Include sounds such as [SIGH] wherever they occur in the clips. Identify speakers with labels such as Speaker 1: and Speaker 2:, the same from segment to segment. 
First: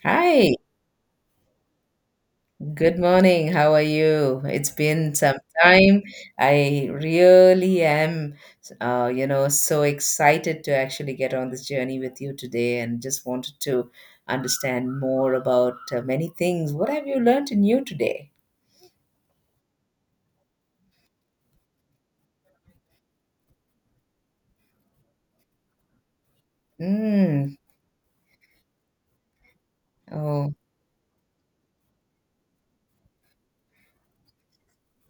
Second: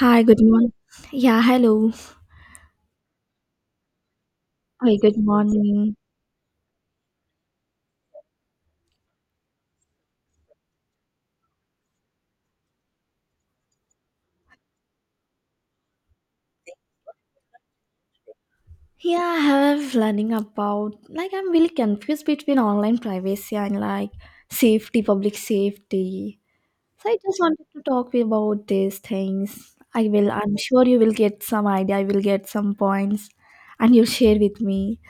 Speaker 1: Hi, good
Speaker 2: Hi,
Speaker 1: morning. Yeah, hello.
Speaker 2: good morning. How are you? It's
Speaker 1: Hi,
Speaker 2: been
Speaker 1: good
Speaker 2: some
Speaker 1: morning.
Speaker 2: time. I really am, so excited to actually get on this journey with you today and just wanted to understand more about many things. What have you learned in you today?
Speaker 1: Yeah, I have learning about like I'm really confused between online privacy and like safety, public safety. So I just
Speaker 2: Mm.
Speaker 1: wanted to talk about these things.
Speaker 2: Oh.
Speaker 1: I'm sure you will get some idea, I will get some points, and you'll share with me.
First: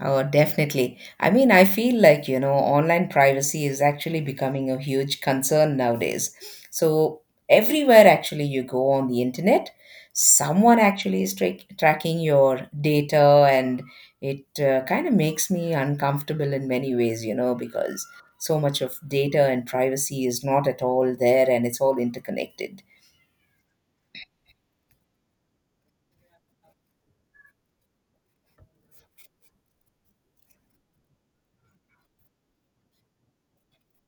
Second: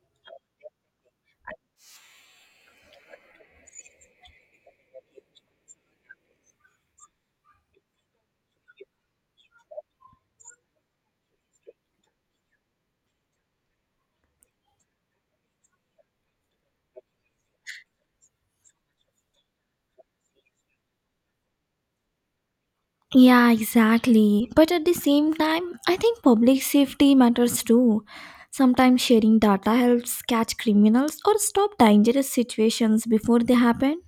Speaker 2: Oh, definitely. I mean, I feel like, online privacy is actually becoming a huge concern nowadays. So, everywhere actually you go on the internet, someone actually is tracking your data, and it kind of makes me uncomfortable in many ways, because so much of data and privacy is not at all there and it's all interconnected.
Speaker 1: Yeah, exactly. But at the same time, I think public safety matters too. Sometimes sharing data helps catch criminals or stop dangerous situations before they happen.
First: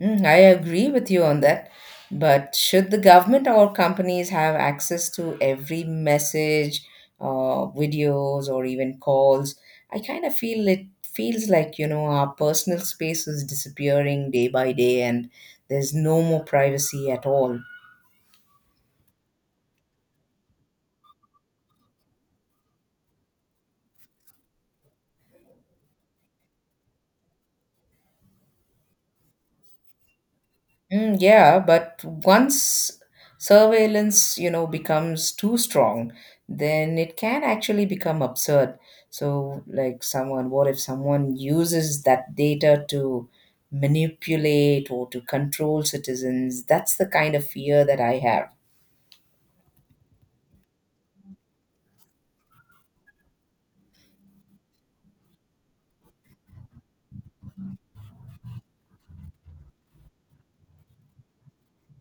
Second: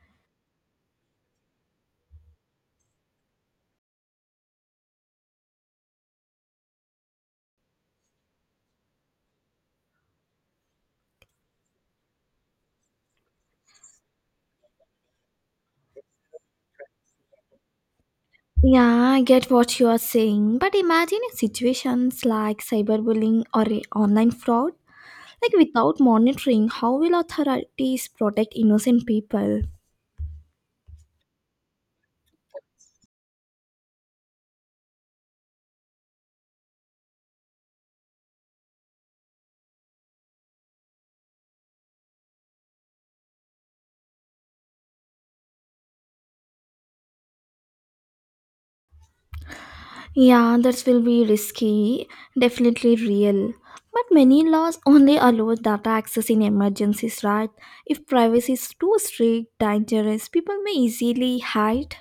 Speaker 2: I agree with you on that. But should the government or companies have access to every message, videos, or even calls? I kind of feel it feels like, our personal space is disappearing day by day and there's no more privacy at all.
Speaker 1: Yeah, I get what you are saying, but imagine if situations like cyberbullying or a online fraud. Like, without monitoring, how will authorities protect innocent people?
Speaker 2: Mm, yeah, but once surveillance, becomes too strong, then it can actually become absurd. So, like someone, what if someone uses that data to manipulate or to control citizens? That's the kind of fear that I have.
Speaker 1: Yeah, that will be risky, definitely real. But many laws only allow data access in emergencies, right? If privacy is too strict, dangerous, people may easily hide.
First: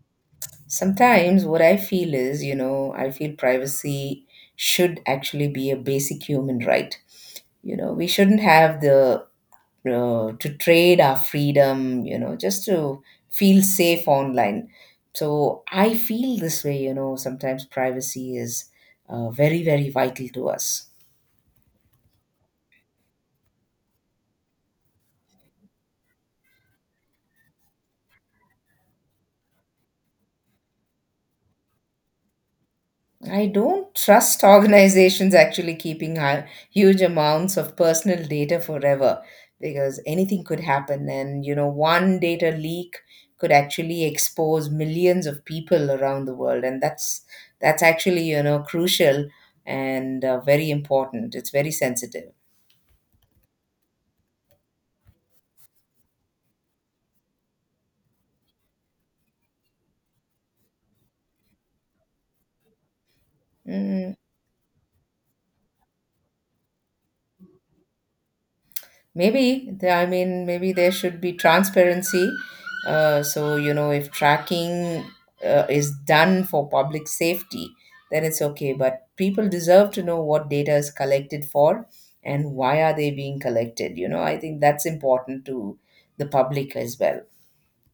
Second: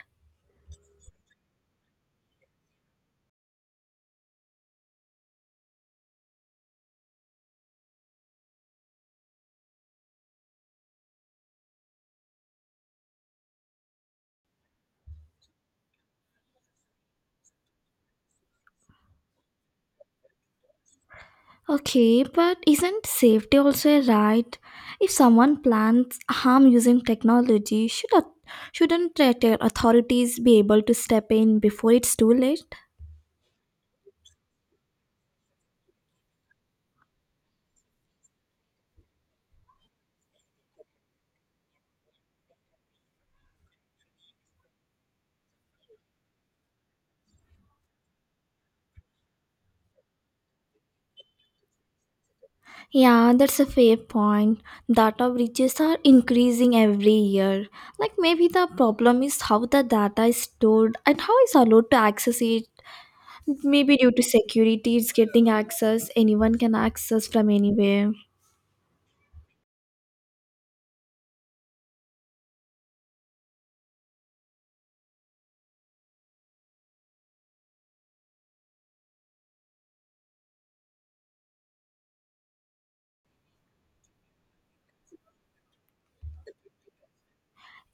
Speaker 2: Sometimes what I feel is, I feel privacy should actually be a basic human right. We shouldn't have the to trade our freedom, just to feel safe online. So I feel this way, sometimes privacy is very, very vital to us.
Speaker 1: Okay, but isn't safety also a right? If someone plans harm using technology, shouldn't the authorities be able to step in before it's too late?
Speaker 2: I don't trust organizations actually keeping huge amounts of personal data forever because anything could happen. And, one data leak could actually expose millions of people around the world. And that's actually, crucial and very important. It's very sensitive.
Speaker 1: Yeah, that's a fair point. Data breaches are increasing every year. Like maybe the problem is how the data is stored and how is allowed to access it. Maybe due
Speaker 2: Mm.
Speaker 1: to security, it's getting access. Anyone can access from anywhere.
Speaker 2: Maybe, I mean, maybe there should be transparency. So, if tracking is done for public safety, then it's okay. But people deserve to know what data is collected for and why are they being collected. I think that's important to the public as well.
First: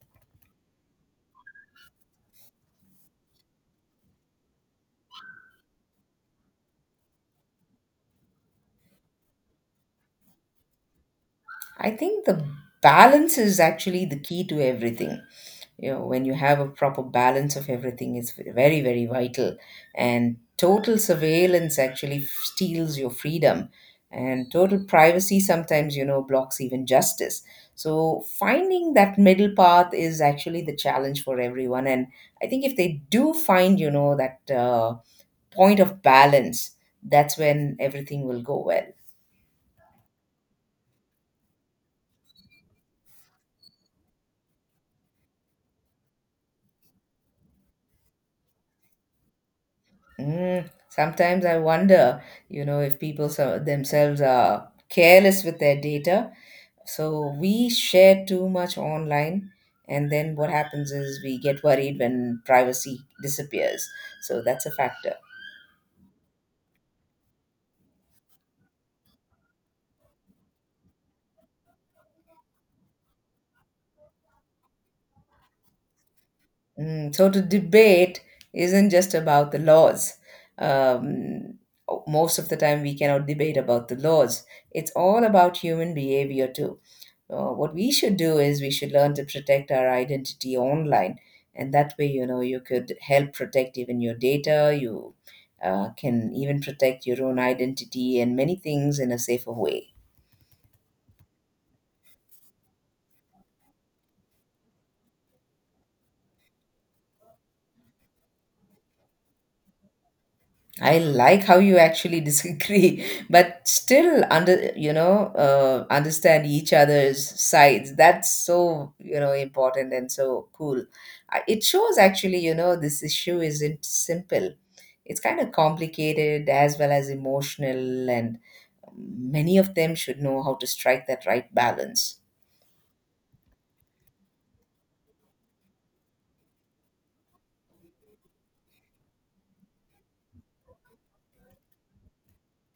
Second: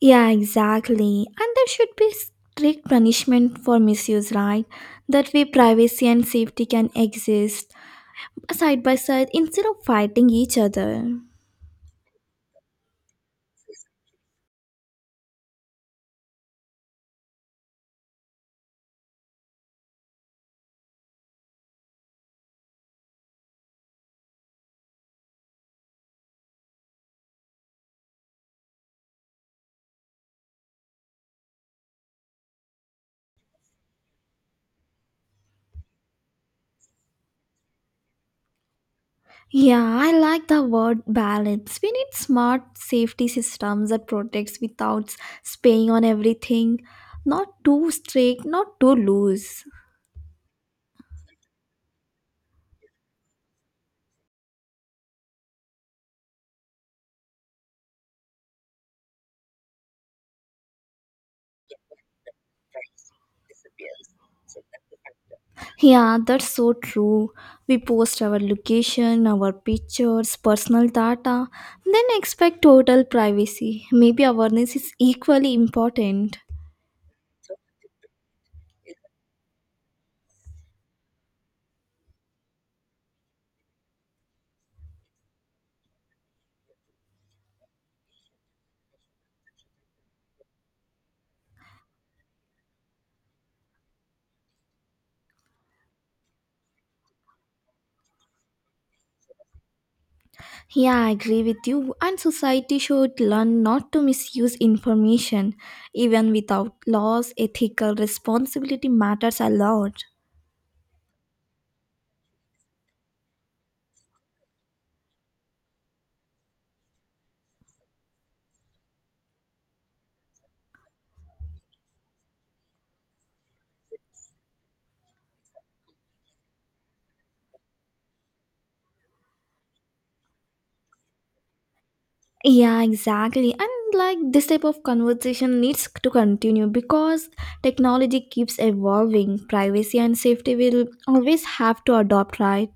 Speaker 1: Yeah, exactly. And there should be strict punishment for misuse, right? That way, privacy and safety can exist side by side instead of fighting each other.
Speaker 2: I think the balance is actually the key to everything. When you have a proper balance of everything is very very vital, and total surveillance actually steals your freedom, and total privacy sometimes blocks even justice. So finding that middle path is actually the challenge for everyone, and I think if they do find that point of balance, that's when everything will go well.
Speaker 1: Yeah, I like the word balance. We need smart safety systems that protects without spying on everything. Not too strict, not too loose.
Speaker 2: Mm, sometimes I wonder if people so themselves are careless with their data. So we share too much online, and then what happens is we get worried when privacy disappears. So that's a factor.
Speaker 1: Yeah, that's so true. We post our location, our pictures, personal data, then expect total privacy. Maybe awareness is equally important.
Speaker 2: So, to debate isn't just about the laws. Um, most of the time, we cannot debate about the laws. It's all about human behavior too. What we should do is we should learn to protect our identity online, and that way you could help protect even your data. You can even protect your own identity and many things in a safer way.
Speaker 1: Yeah, I agree with you. And society should learn not to misuse information. Even without laws, ethical responsibility matters a lot.
Speaker 2: I like how you actually disagree, [LAUGHS] but still understand each other's sides. That's so important and so cool. It shows actually this issue isn't simple. It's kind of complicated as well as emotional, and many of them should know how to strike that right balance.
Speaker 1: Yeah, exactly. And like this type of conversation needs to continue because technology keeps evolving. Privacy and safety will always have to adopt, right?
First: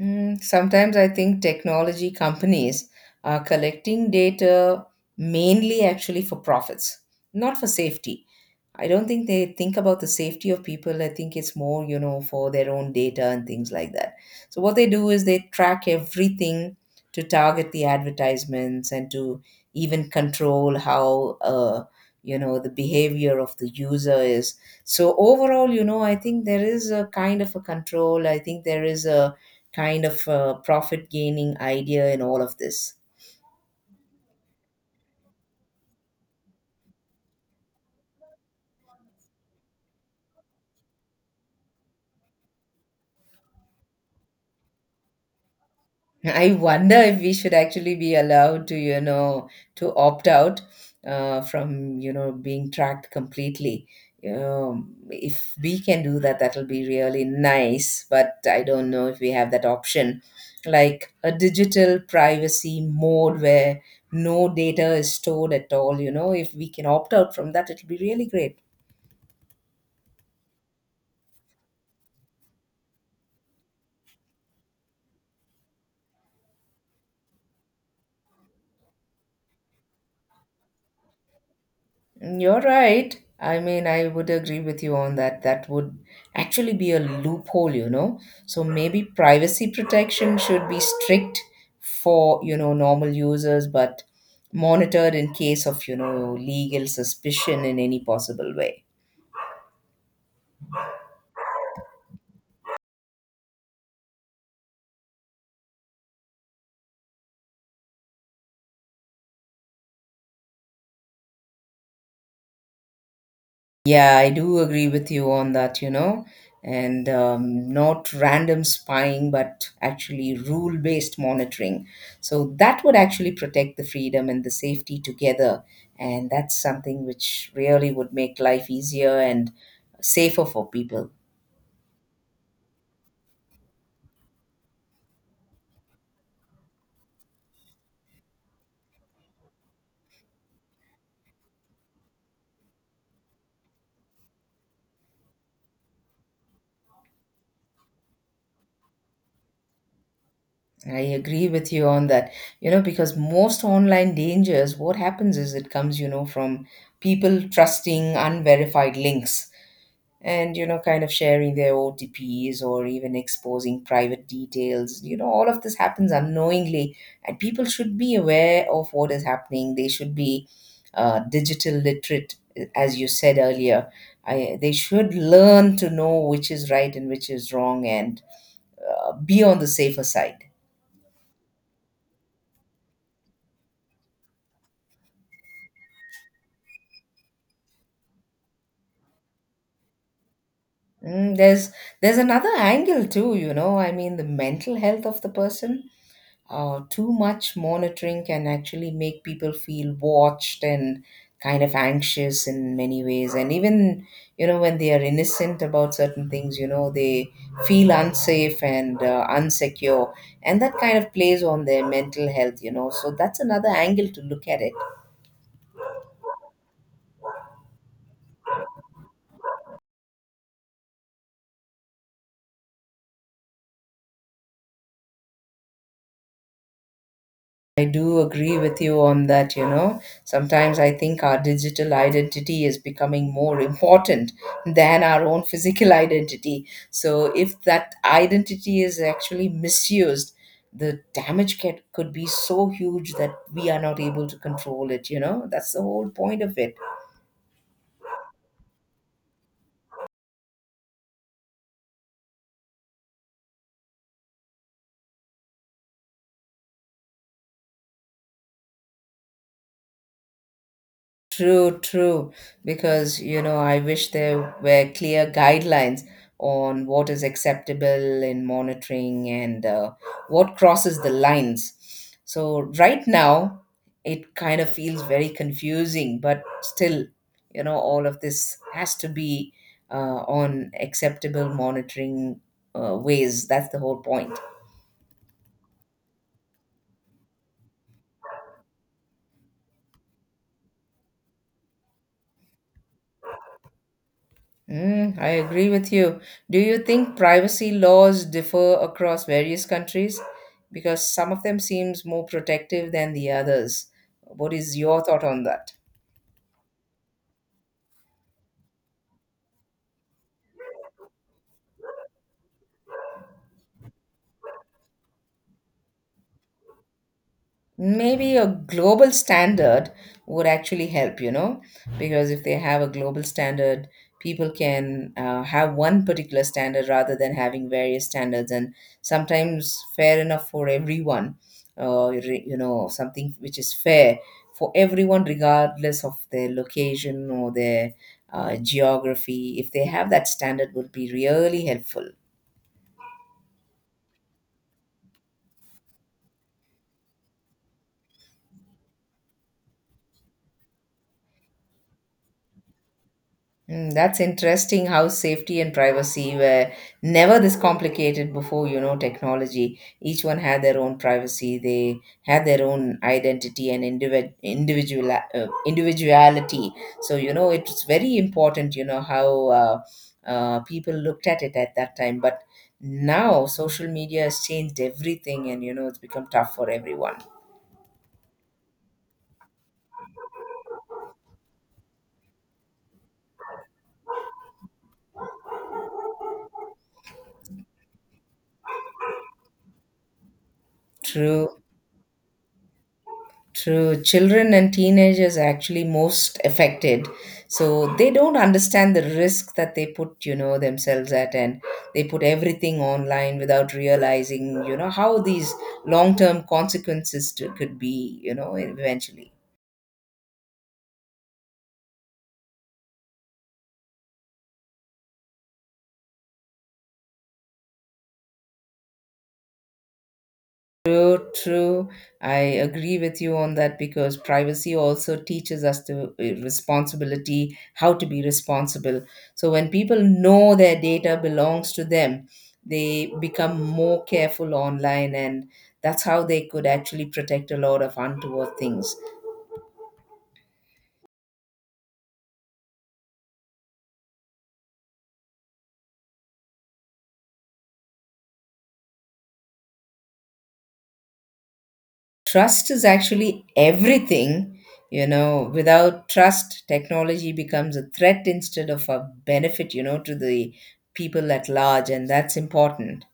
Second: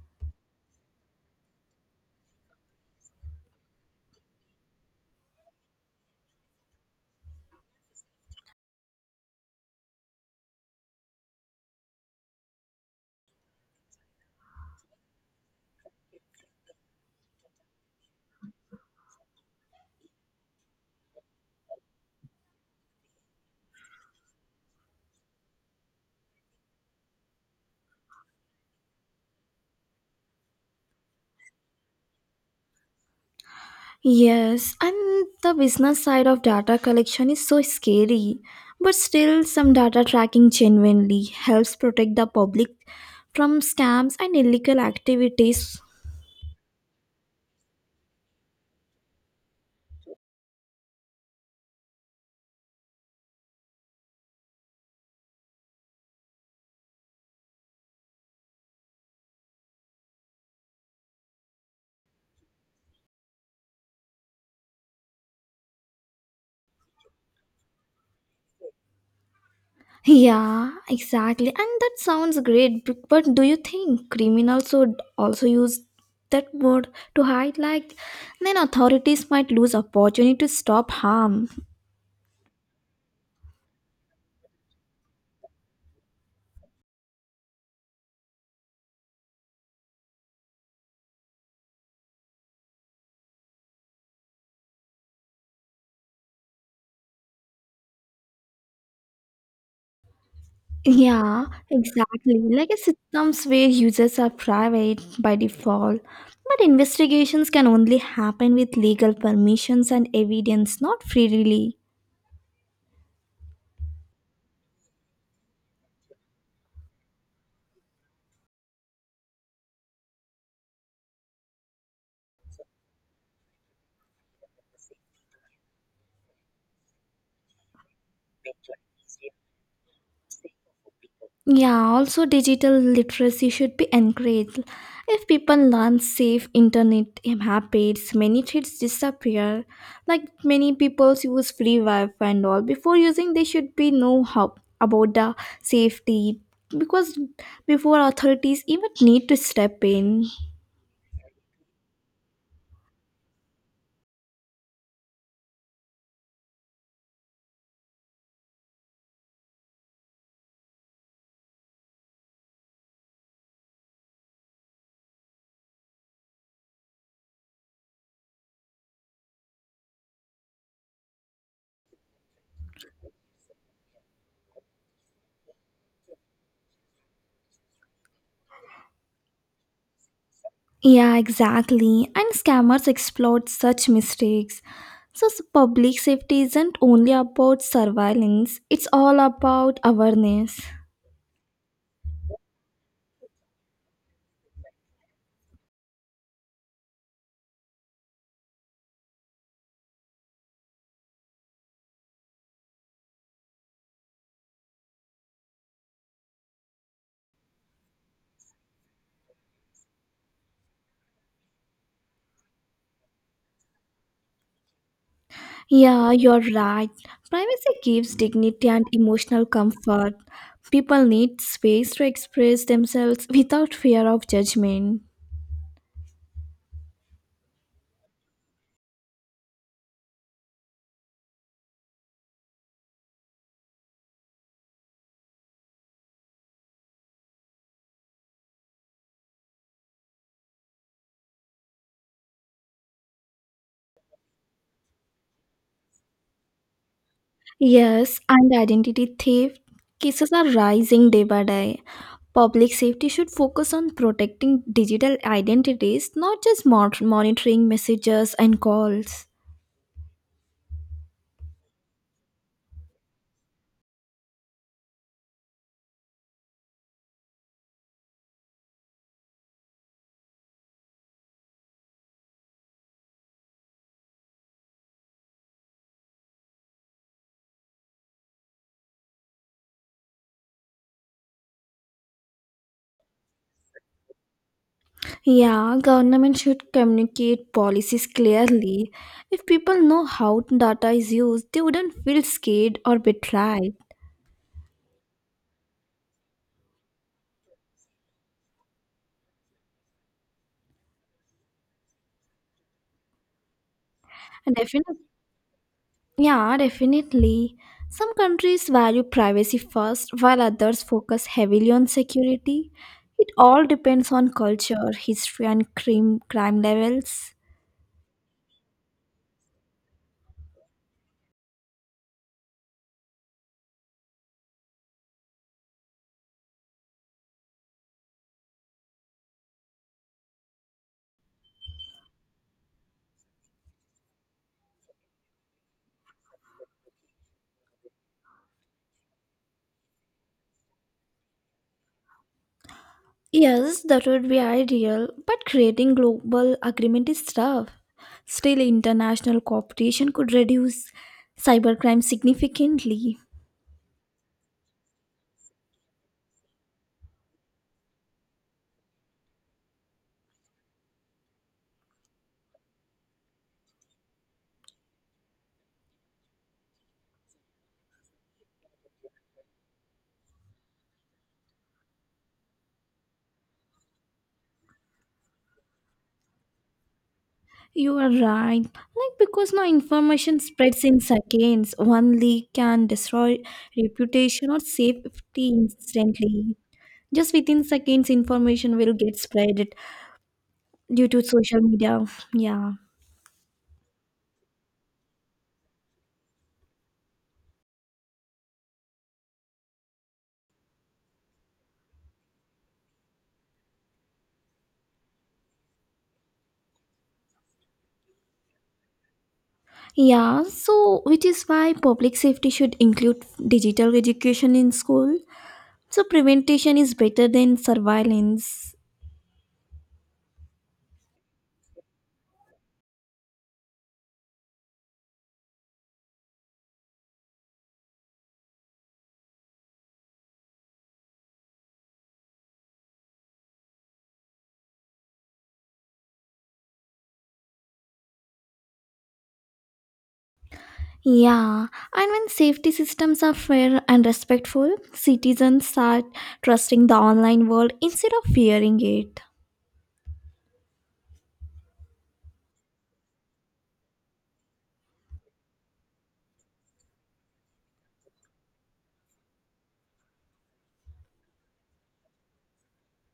Speaker 2: Sometimes I think technology companies are collecting data mainly actually for profits, not for safety. I don't think they think about the safety of people. I think it's more, for their own data and things like that. So what they do is they track everything to target the advertisements and to even control how, the behavior of the user is. So overall, I think there is a kind of a control. I think there is a kind of a profit gaining idea in all of this.
Speaker 1: Yes, and the business side of data collection is so scary, but still, some data tracking genuinely helps protect the public from scams and illegal activities.
Speaker 2: I wonder if we should actually be allowed to opt out from, being tracked completely. If we can do that, that'll be really nice. But I don't know if we have that option, like a digital privacy mode where no data is stored at all. If we can opt out from that, it'll be really great.
Speaker 1: Yeah, exactly. And that sounds great, but do you think criminals would also use that word to hide? Like, then authorities might lose opportunity to stop harm.
Speaker 2: You're right. I mean, I would agree with you on that. That would actually be a loophole. So maybe privacy protection should be strict for, normal users, but monitored in case of, legal suspicion in any possible way.
Speaker 1: Yeah, exactly. Like a systems where users are private by default, but investigations can only happen with legal permissions and evidence, not freely.
Speaker 2: Yeah, I do agree with you on that, and not random spying, but actually rule based monitoring. So that would actually protect the freedom and the safety together. And that's something which really would make life easier and safer for people.
Speaker 1: Yeah, also digital literacy should be encouraged. If people learn safe internet habits, many threats disappear. Like many people use free Wi-Fi and all. Before using, they should be know how about the safety because before authorities even need to step in.
Speaker 2: I agree with you on that, because most online dangers, what happens is it comes, from people trusting unverified links, and kind of sharing their otps or even exposing private details. All of this happens unknowingly, and people should be aware of what is happening. They should be digital literate, as you said earlier. They should learn to know which is right and which is wrong, and be on the safer side.
Speaker 1: Yeah, exactly. And scammers exploit such mistakes. So, public safety isn't only about surveillance, it's all about awareness.
Speaker 2: Mm, there's there's another angle too. I mean, the mental health of the person. Too much monitoring can actually make people feel watched and kind of anxious in many ways. And even, when they are innocent about certain things, they feel unsafe and unsecure. And that kind of plays on their mental health. So that's another angle to look at it.
Speaker 1: Yeah, you're right. Privacy gives dignity and emotional comfort. People need space to express themselves without fear of judgment.
Speaker 2: I do agree with you on that. Sometimes I think our digital identity is becoming more [LAUGHS] important than our own physical identity. So if that identity is actually misused, the damage could be so huge that we are not able to control it. That's the whole point of it.
Speaker 1: Yes, and identity theft cases are rising day by day. Public safety should focus on protecting digital identities, not just monitoring messages and calls.
Speaker 2: True, true. Because, I wish there were clear guidelines on what is acceptable in monitoring, and what crosses the lines. So, right now, it kind of feels very confusing, but still, all of this has to be on acceptable monitoring ways. That's the whole point.
Speaker 1: Yeah, government should communicate policies clearly. If people know how data is used, they wouldn't feel scared or betrayed.
Speaker 2: I agree with you. Do you think privacy laws differ across various countries? Because some of them seems more protective than the others. What
Speaker 1: And
Speaker 2: is
Speaker 1: definitely,
Speaker 2: your thought on that?
Speaker 1: yeah, definitely. Some countries value privacy first, while others focus heavily on security. It all depends on culture, history, and crime levels.
Speaker 2: Maybe a global standard would actually help because if they have a global standard, people can have one particular standard rather than having various standards, and sometimes fair enough for everyone, something which is fair for everyone regardless of their location or their geography. If they have that standard, would be really helpful.
Speaker 1: Yes, that would be ideal, but creating global agreement is tough. Still, international cooperation could reduce cybercrime significantly.
Speaker 2: That's interesting how safety and privacy were never this complicated before, technology. Each one had their own privacy, they had their own identity and individuality. So, it's very important, how people looked at it at that time. But now social media has changed everything, and, it's become tough for everyone.
Speaker 1: You are right. Like because now information spreads in seconds, one leak can destroy reputation or safety instantly. Just within seconds, information will get spread due to
Speaker 2: True.
Speaker 1: social media. Yeah.
Speaker 2: True. Children and teenagers are actually most affected. So they don't understand the risk that they put, themselves at, and they put everything online without realizing, how these long-term consequences could be, eventually.
Speaker 1: Yeah, so which is why public safety should include digital education in school. So prevention is better than surveillance.
Speaker 2: True, true. I agree with you on that because privacy also teaches us to responsibility, how to be responsible. So when people know their data belongs to them, they become more careful online, and that's how they could actually protect a lot of untoward things.
Speaker 1: Yeah, and when safety systems are fair and respectful, citizens start trusting the online world instead of fearing it.
Speaker 2: Trust is actually everything. Without trust, technology becomes a threat instead of a benefit, to the people at large, and that's important.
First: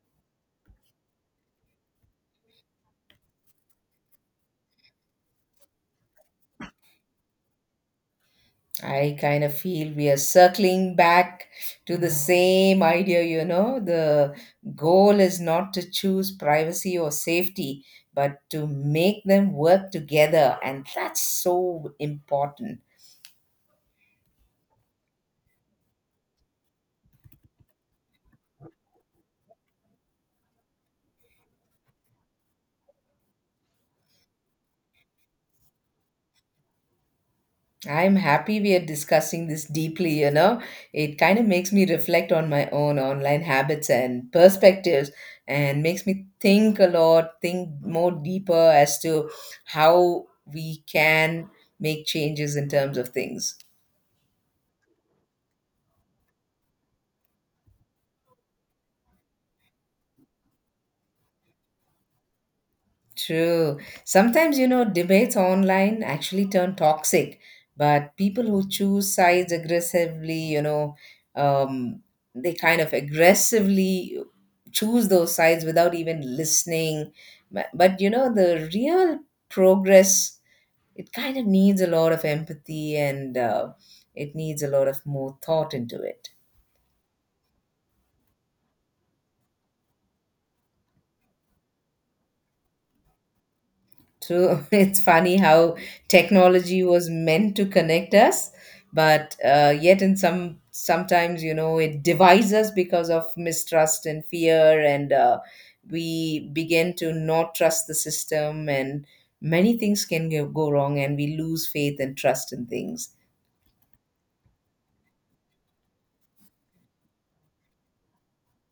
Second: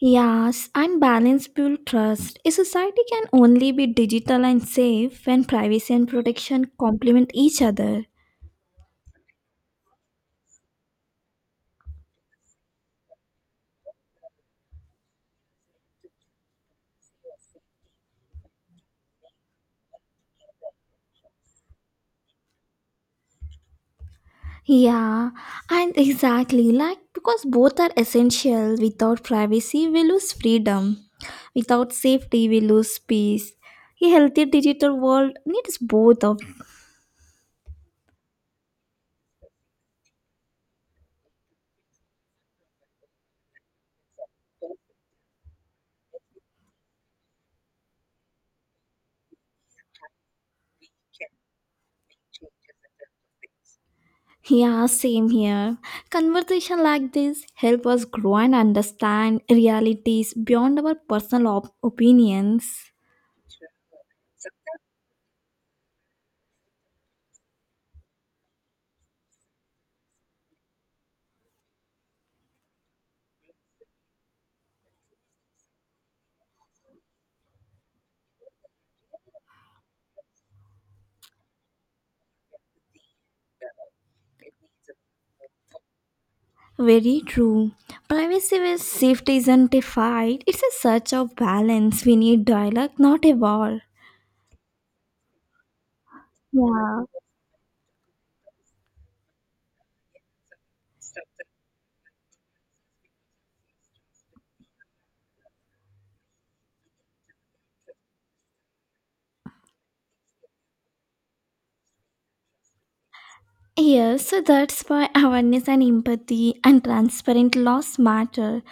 Speaker 1: Yes, and balance build trust. A society can only be digital and safe when privacy and protection complement each other.
Speaker 2: I kind of feel we are circling back to the same idea. The goal is not to choose privacy or safety, but to make them work together. And that's so important.
Speaker 1: Yeah, and exactly like because both are essential. Without privacy, we lose freedom. Without safety, we lose peace. A healthy digital world needs both of.
Speaker 2: I'm happy we are discussing this deeply. It kind of makes me reflect on my own online habits and perspectives, and makes me think a lot, think more deeper as to how we can make changes in terms of things.
Speaker 1: Yeah, same here. Conversation like this help us grow and understand realities beyond our personal opinions.
Speaker 2: True. Sometimes, debates online actually turn toxic, but people who choose sides aggressively, um, they kind of aggressively choose those sides without even listening. But, the real progress, it kind of needs a lot of empathy, and it needs a lot of more thought into it.
Speaker 1: Very true. Privacy with safety isn't a fight. It's a search of balance. We need dialogue, not a war.
Speaker 2: True. [LAUGHS] It's funny how technology
Speaker 1: Yeah.
Speaker 2: was meant to connect us, but yet in sometimes you know it divides us because of mistrust and fear, and we begin to not trust the system, and many things can go wrong, and we lose faith and trust in things.
Speaker 1: Yes, so that's why awareness and empathy and transparent laws matter.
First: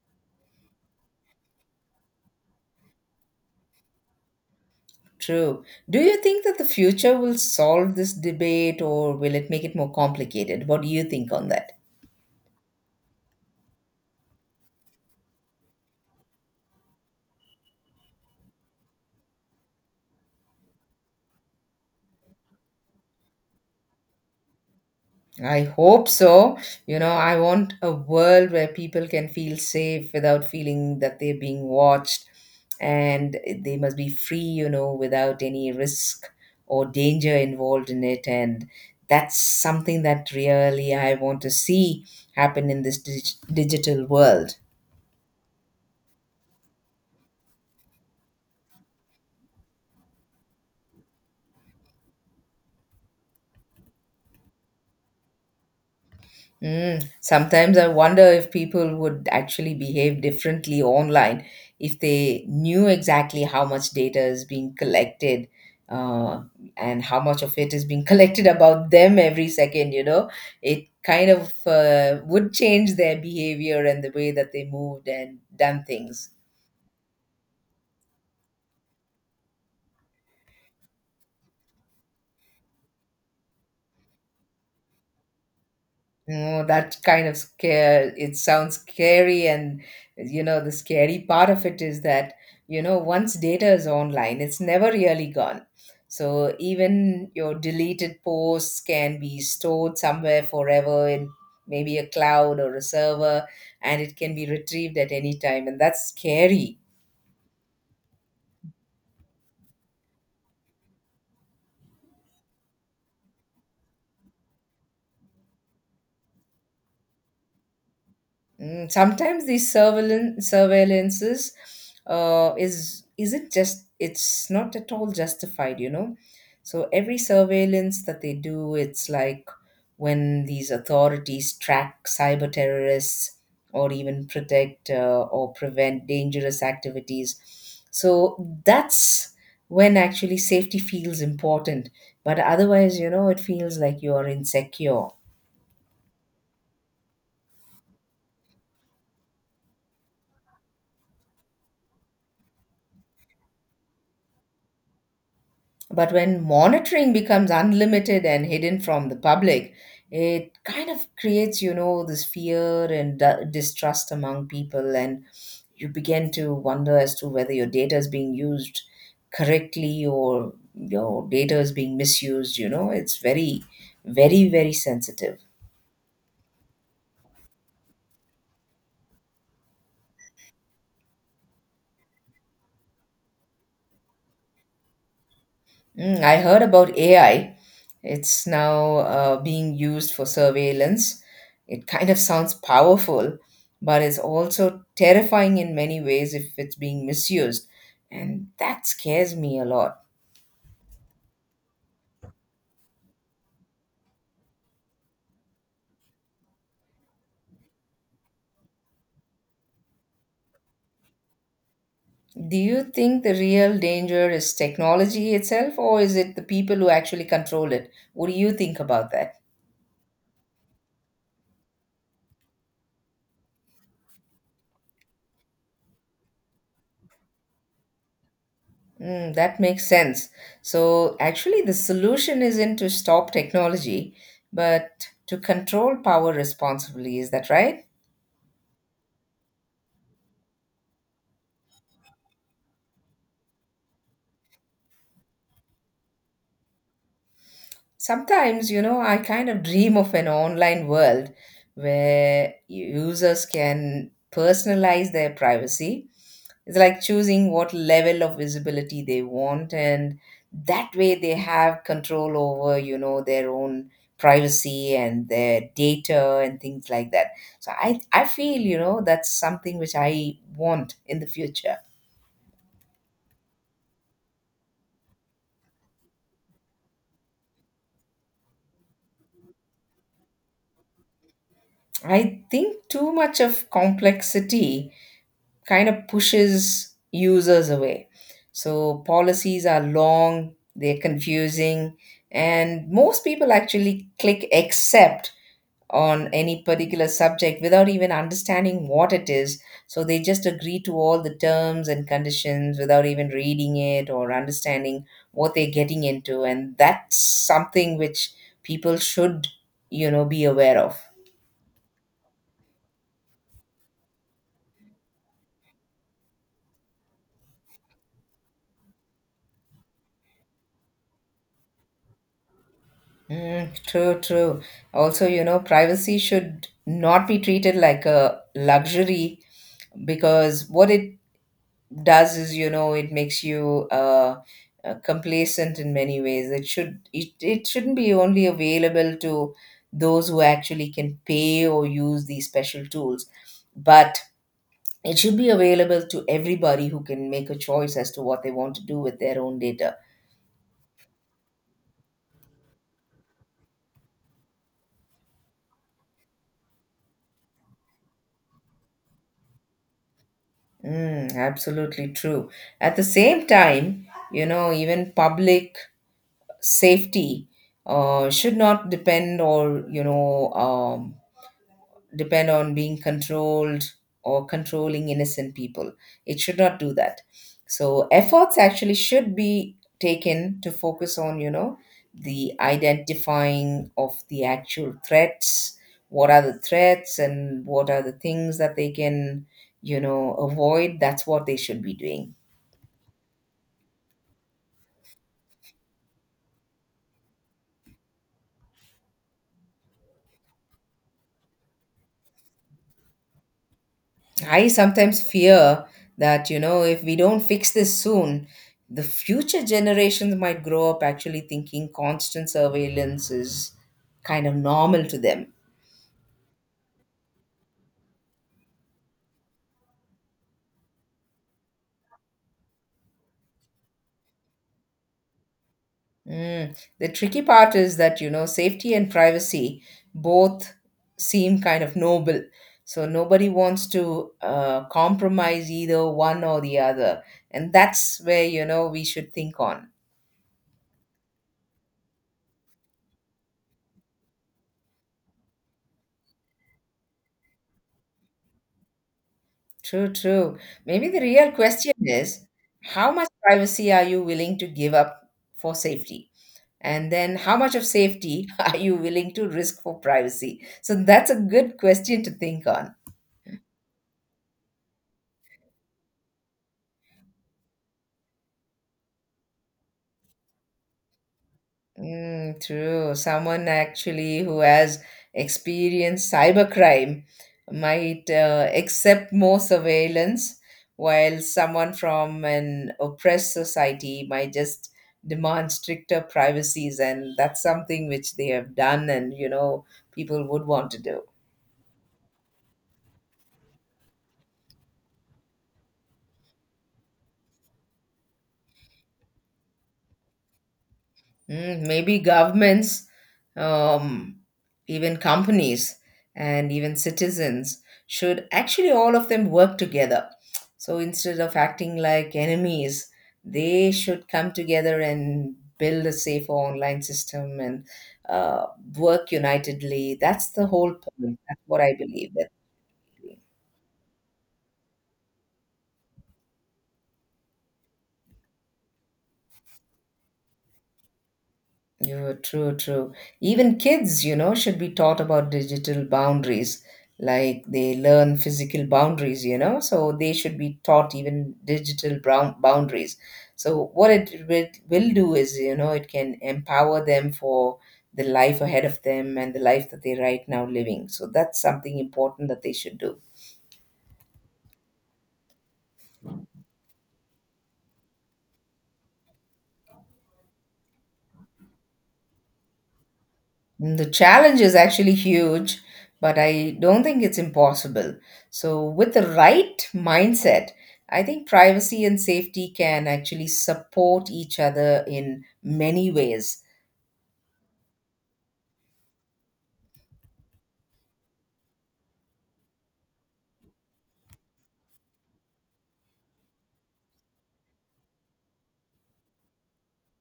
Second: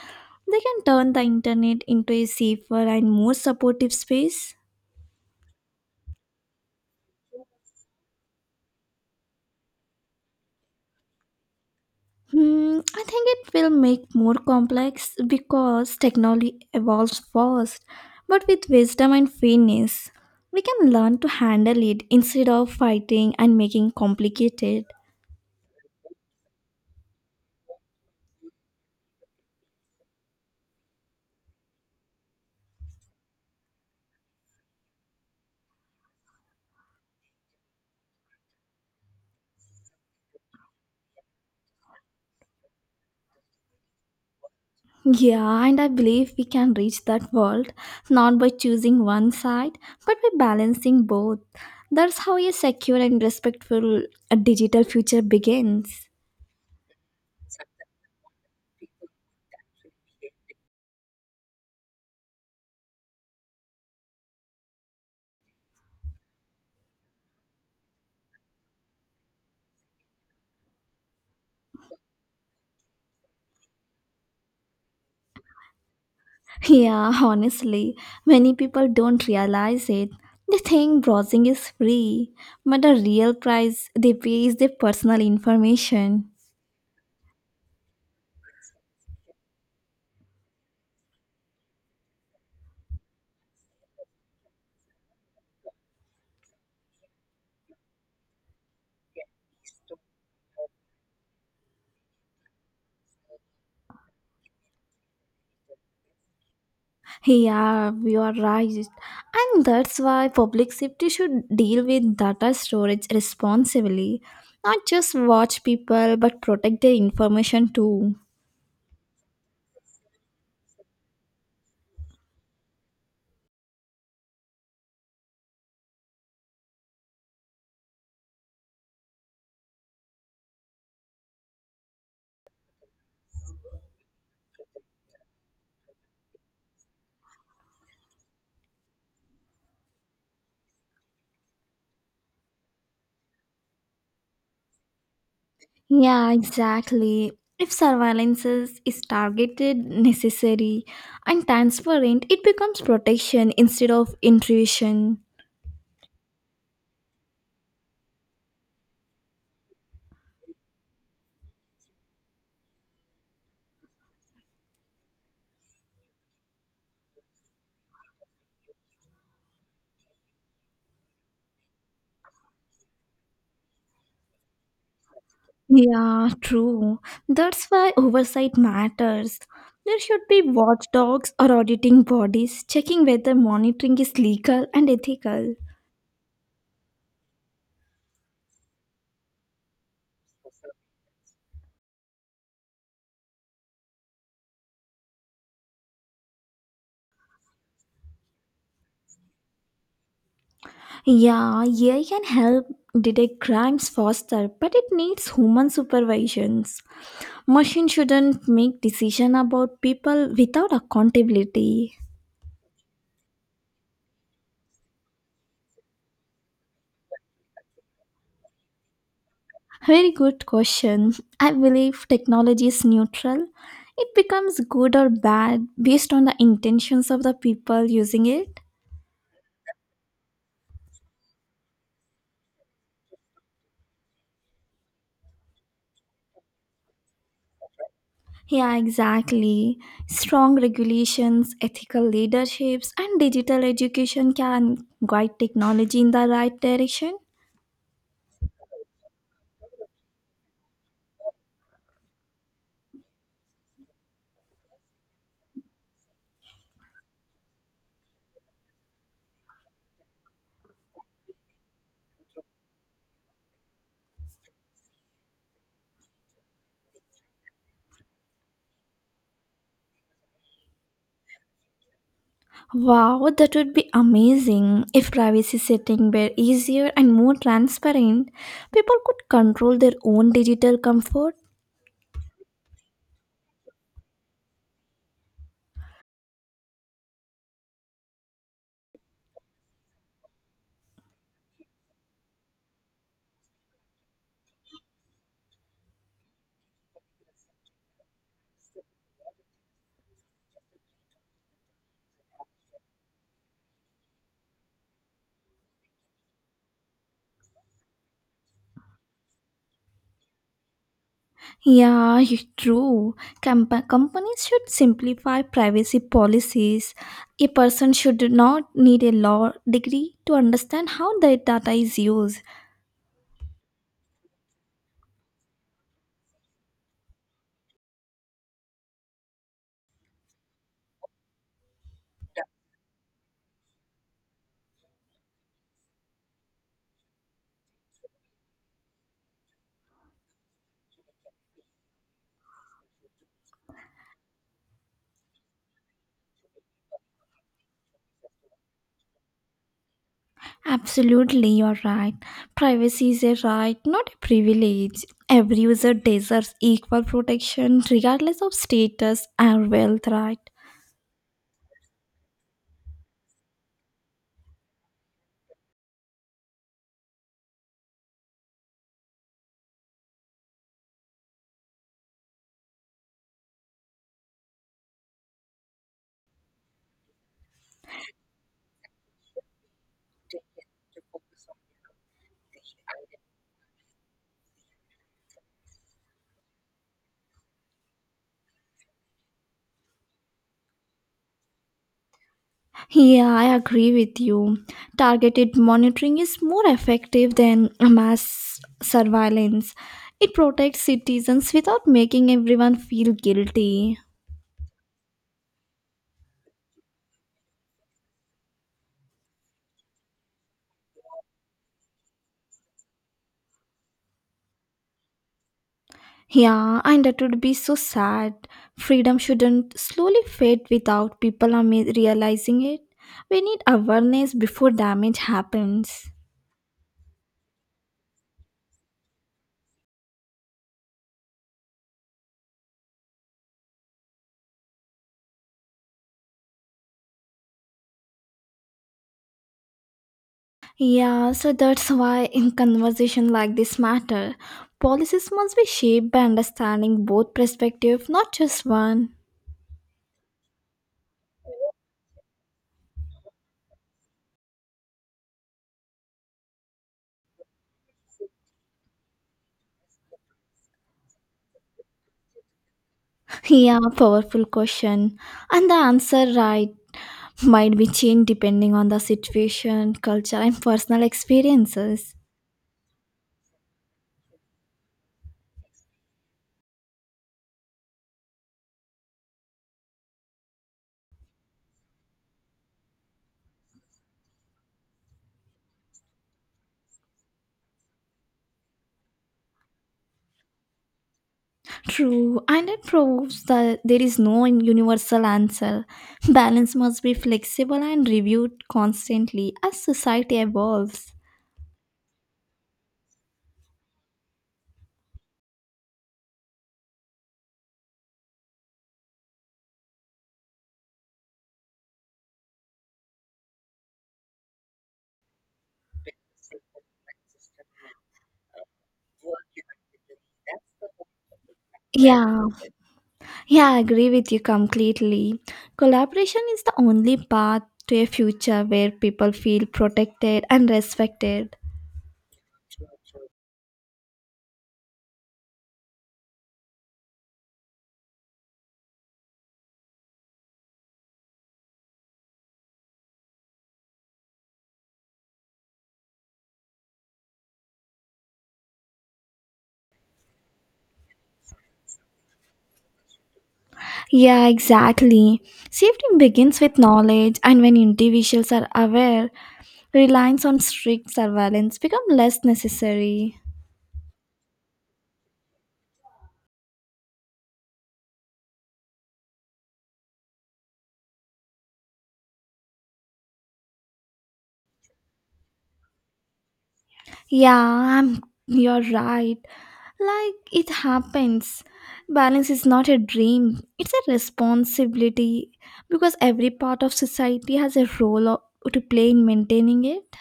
Speaker 1: They can turn the internet into a safer and more supportive space.
Speaker 2: True. Do you think that the future will solve this debate, or will it make it more complicated? What do you think on that?
Speaker 1: Hmm, I think it will make more complex because technology evolves fast, but with wisdom and fairness, we can learn to handle it instead of fighting and making complicated.
Speaker 2: I hope so. You know, I want a world where people can feel safe without feeling that they're being watched, and they must be free, you know, without any risk or danger involved in it. And that's something that really I want to see happen in this digital world.
Speaker 1: Yeah, and I believe we can reach that world not by choosing one side, but by balancing both. That's how a secure and respectful digital future begins.
Speaker 2: Mm, sometimes I wonder if people would actually behave differently online if they knew exactly how much data is being collected uh, and how much of it is being [LAUGHS] collected about them every second, you know. It kind of would change their behavior and the way that they moved and done things.
Speaker 1: [LAUGHS] Yeah, honestly, many people don't realize it. They think browsing is free, but the real price they pay is their personal information.
Speaker 2: Oh, that kind of scare, it sounds scary. And, you know, the scary part of it is that, you know, once data is online, it's never really gone. So even your deleted posts can be stored somewhere forever in maybe a cloud or a server, and it can be retrieved at any time. And that's scary.
Speaker 1: Yeah, you are right. And that's why public safety should deal with data storage responsibly. Not just watch people, but protect their information too.
Speaker 2: Mm, sometimes these surveillances is isn't just it's not at all justified, you know, so every surveillance that they do, it's like when these authorities track cyber terrorists or even protect or prevent dangerous activities, so that's when actually safety feels important, but otherwise, you know, it feels like you are insecure.
Speaker 1: Yeah, exactly. If surveillance is targeted, necessary, and transparent, it becomes protection instead of intrusion.
Speaker 2: But when monitoring becomes unlimited and hidden from the public, it kind of creates, you know, this fear and distrust among people, and you begin to wonder as to whether your data is being used correctly or your data is being misused. You know, it's very, very, very sensitive.
Speaker 1: Yeah, true. That's why oversight matters. There should be watchdogs or auditing bodies checking whether monitoring is legal and ethical.
Speaker 2: Mm, I heard about AI. It's now being used for surveillance. It kind of sounds powerful, but it's also terrifying in many ways if it's being misused. And that scares me a lot.
Speaker 1: Yeah, AI can help detect crimes faster, but it needs human supervisions. Machines shouldn't make decisions about people without accountability.
Speaker 2: Do you think the real danger is technology itself, or is it the people who actually control it? What do you think about that?
Speaker 1: Very good question. I believe technology is neutral. It becomes good or bad based on the intentions of the people using it.
Speaker 2: Mm, that makes sense. So, actually, the solution isn't to stop technology, but to control power responsibly. Is that right?
Speaker 1: Yeah, exactly. Strong regulations, ethical leaderships, and digital education can guide technology in the right direction.
Speaker 2: Sometimes, you know, I kind of dream of an online world where users can personalize their privacy. It's like choosing what level of visibility they want, and that way they have control over, you know, their own privacy and their data and things like that. So I feel, you know, that's something which I want in the future.
Speaker 1: Wow, that would be amazing. If privacy setting were easier and more transparent, people could control their own digital comfort.
Speaker 2: I think too much of complexity kind of pushes users away. So policies are long, they're confusing, and most people actually click accept on any particular subject without even understanding what it is. So they just agree to all the terms and conditions without even reading it or understanding what they're getting into. And that's something which people should, you know, be aware of.
Speaker 1: Yeah, true. Companies should simplify privacy policies. A person should not need a law degree to understand how their data is used.
Speaker 2: Mm, true, true. Also, you know, privacy should not be treated like a luxury, because what it does is, you know, it makes you complacent in many ways. It should It shouldn't be only available to those who actually can pay or use these special tools, but it should be available to everybody who can make a choice as to what they want to do with their own data.
Speaker 1: Absolutely, you're right. Privacy is a right, not a privilege. Every user deserves equal protection regardless of status or wealth, right?
Speaker 2: Mm, absolutely true. At the same time, you know, even public safety should not depend, or you know, depend on being controlled or controlling innocent people. It should not do that. So efforts actually should be taken to focus on, you know, the identifying of the actual threats. What are the threats and what are the things that they can, you know, avoid? That's what they should be doing.
Speaker 1: Yeah, I agree with you. Targeted monitoring is more effective than mass surveillance. It protects citizens without making everyone feel guilty.
Speaker 2: I sometimes fear that, you know, if we don't fix this soon, the future generations might grow up actually thinking constant surveillance is kind of normal to them.
Speaker 1: Yeah, and that would be so sad. Freedom shouldn't slowly fade without people are realizing it. We need awareness before damage happens.
Speaker 2: Mm. The tricky part is that, you know, safety and privacy both seem kind of noble. So nobody wants to compromise either one or the other. And that's where, you know, we should think on.
Speaker 1: Yeah, so that's why in conversation like this matter, policies must be shaped by understanding both perspective, not just one.
Speaker 2: True, true. Maybe the real question is how much privacy are you willing to give up for safety? And then how much of safety [LAUGHS] are you willing to risk for privacy? So that's a good question to think on.
Speaker 1: [LAUGHS] Yeah, powerful question. And the answer right might be changed depending on the situation, culture and personal experiences.
Speaker 2: Mm, true. Someone actually who has experienced cybercrime might accept more surveillance, while someone from an oppressed society might just demand stricter privacies, and that's something which they have done, and you know, people would want to do.
Speaker 1: True, and it proves that there is no universal answer. Balance must be flexible and reviewed constantly as society evolves.
Speaker 2: Mm, maybe governments, um, even companies, and even citizens should actually all of them work together. So instead of acting like enemies, they should come together and build a safer online system and uh, work unitedly. That's the whole point. That's what I believe.
Speaker 1: Yeah,
Speaker 2: That
Speaker 1: yeah, I agree with you completely. Collaboration is the only path to a future where people feel protected and respected.
Speaker 2: yeah, true, true. Even kids, you know, should be taught about digital boundaries. Like they learn physical boundaries, you know, so they should be taught even digital brown boundaries. So what it will do is, you know, it can empower them for the life ahead of them and the life that they're right now living. So that's something important that they should do.
Speaker 1: Yeah, exactly. Safety begins with knowledge, and when individuals are aware, reliance on strict surveillance becomes less necessary.
Speaker 2: Mm, the challenge is actually huge, but I don't think it's impossible. So, with the right mindset, I think privacy and safety can actually support each other in many ways.
Speaker 1: Yeah, you're right. Like it happens. Balance is not a dream, it's a responsibility because every part of society has a role to play in maintaining it.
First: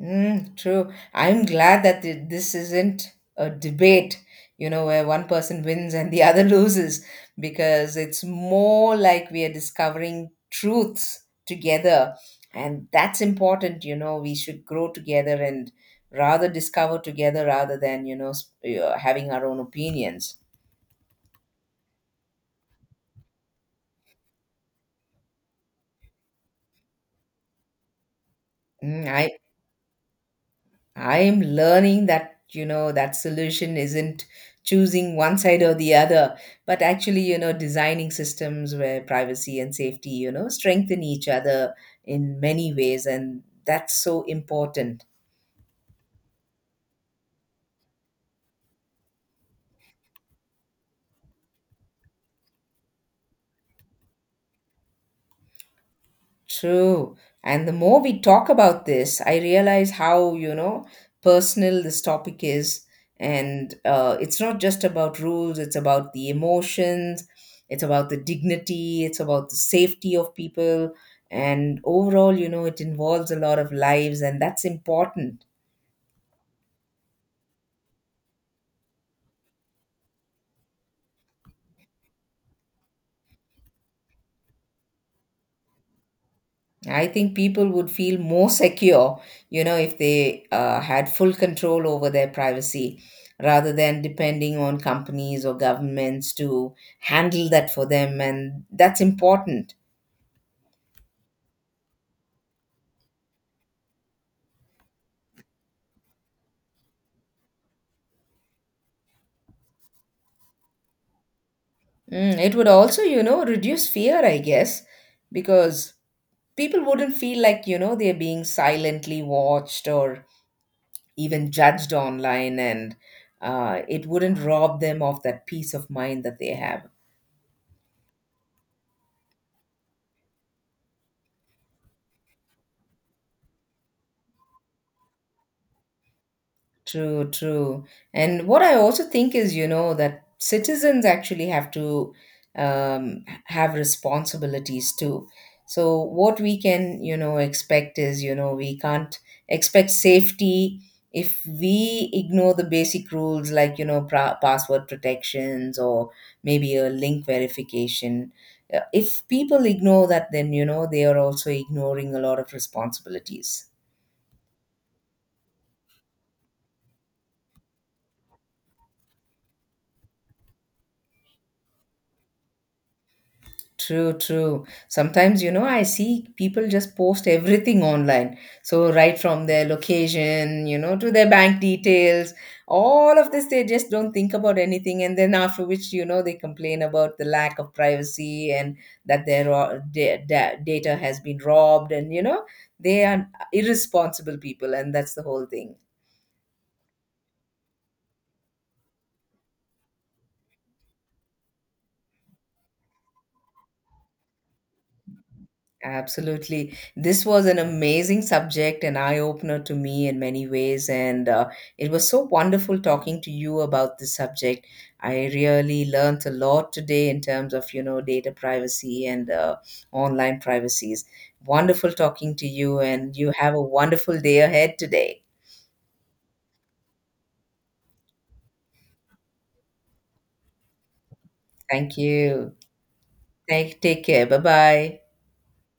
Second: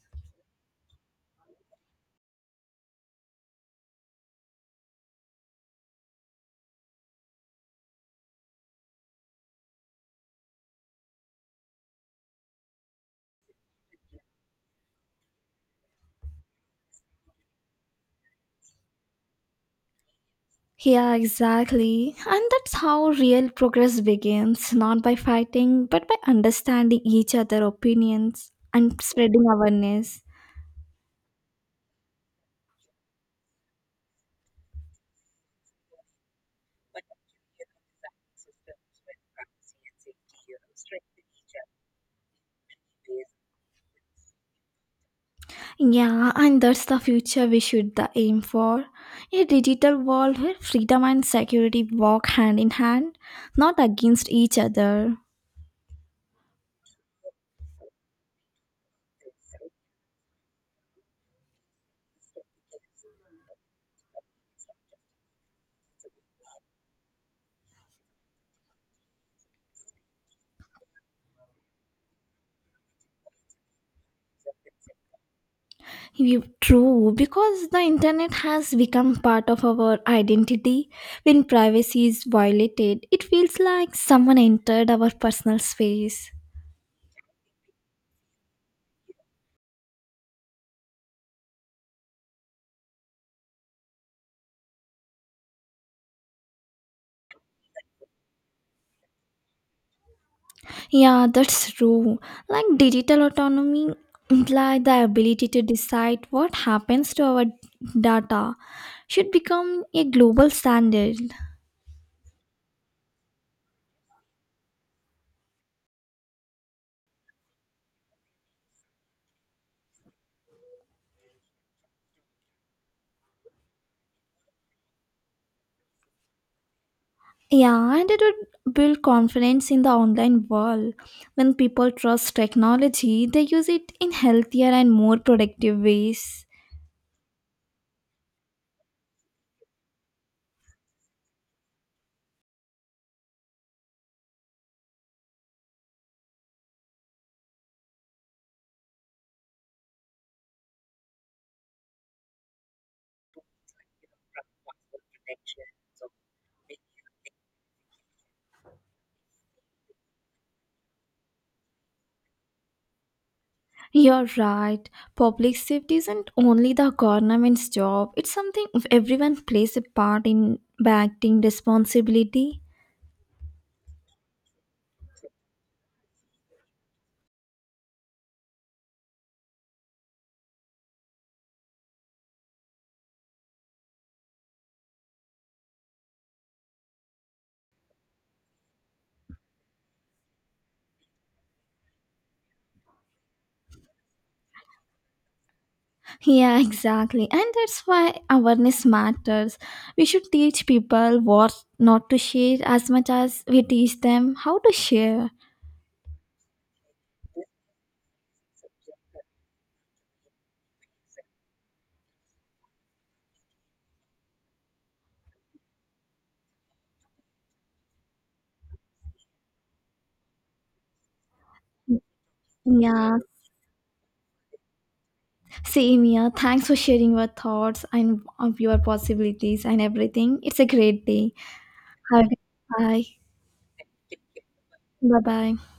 Speaker 2: Mm, true. I'm glad that this isn't a debate, you know, where one person wins and the [LAUGHS] other loses, because it's more like we are discovering truths together. And that's important, you know, we should grow together and rather discover together rather than, you know, having our own opinions.
Speaker 1: Yeah, exactly. And that's how real progress begins not by fighting, but by understanding each other' opinions and
Speaker 2: Mm,
Speaker 1: spreading awareness.
Speaker 2: I'm learning that, you know, that solution isn't choosing one side or the other, but actually, you know, designing systems where privacy and safety, you know, strengthen each other in many ways. And that's so important.
Speaker 1: Yeah, and that's the future we should the aim for. A digital world where freedom and security walk hand in hand, not against each other.
Speaker 2: True. And the more we talk about this, I realize how, you know, personal this topic is. And it's not just about rules, it's about the emotions, it's about the dignity, it's about the safety of people. And overall, you know, it involves a lot of lives, and that's important.
Speaker 1: True, because the internet has become part of our identity. When privacy is violated, it feels like someone entered our personal space.
Speaker 2: I think people would feel more secure, you know, if they had full control over their privacy rather than depending on companies or governments to handle that for them. And that's important.
Speaker 1: Yeah, that's true. Like digital autonomy imply the ability to decide what happens to our data should become a global standard.
Speaker 2: Mm, it would also, you know, reduce fear, I guess, because people wouldn't feel like, you know, they're being silently watched or even judged online. And it wouldn't rob them of that peace of mind that they have.
Speaker 1: Yeah, and it would build confidence in the online world. When people trust technology, they use it in healthier and more productive ways.
Speaker 2: True, true. And what I also think is, you know, that citizens actually have to have responsibilities too. So, what we can, you know, expect is, you know, we can't expect safety if we ignore the basic rules like, you know, password protections or maybe a link verification. If people ignore that, then, you know, they are also ignoring a lot of responsibilities.
Speaker 1: You're right. Public safety isn't only the government's job, it's something everyone plays a part in by acting responsibility.
Speaker 2: True, true. Sometimes, you know, I see people just post everything online. So, right from their location, you know, to their bank details, all of this, they just don't think about anything. And then, after which, you know, they complain about the lack of privacy and that their data has been robbed. And, you know, they are irresponsible people. And that's the whole thing.
Speaker 1: Yeah, exactly. And that's why awareness matters. We should teach people what not to share as much as we teach them how to share.
Speaker 2: Absolutely. This was an amazing subject, an eye opener to me in many ways. And it was so wonderful talking to you about this subject. I really learnt a lot today in terms of, you know, data privacy and online privacies. Wonderful talking to you, and
Speaker 1: Yeah,
Speaker 2: you have a wonderful day ahead today.
Speaker 1: same here. Thanks for sharing your thoughts and of your possibilities and everything. It's a great day.
Speaker 2: Thank
Speaker 1: Have a good.
Speaker 2: you.
Speaker 1: Bye
Speaker 2: Thank, take care. Bye bye.
Speaker 1: bye. Bye.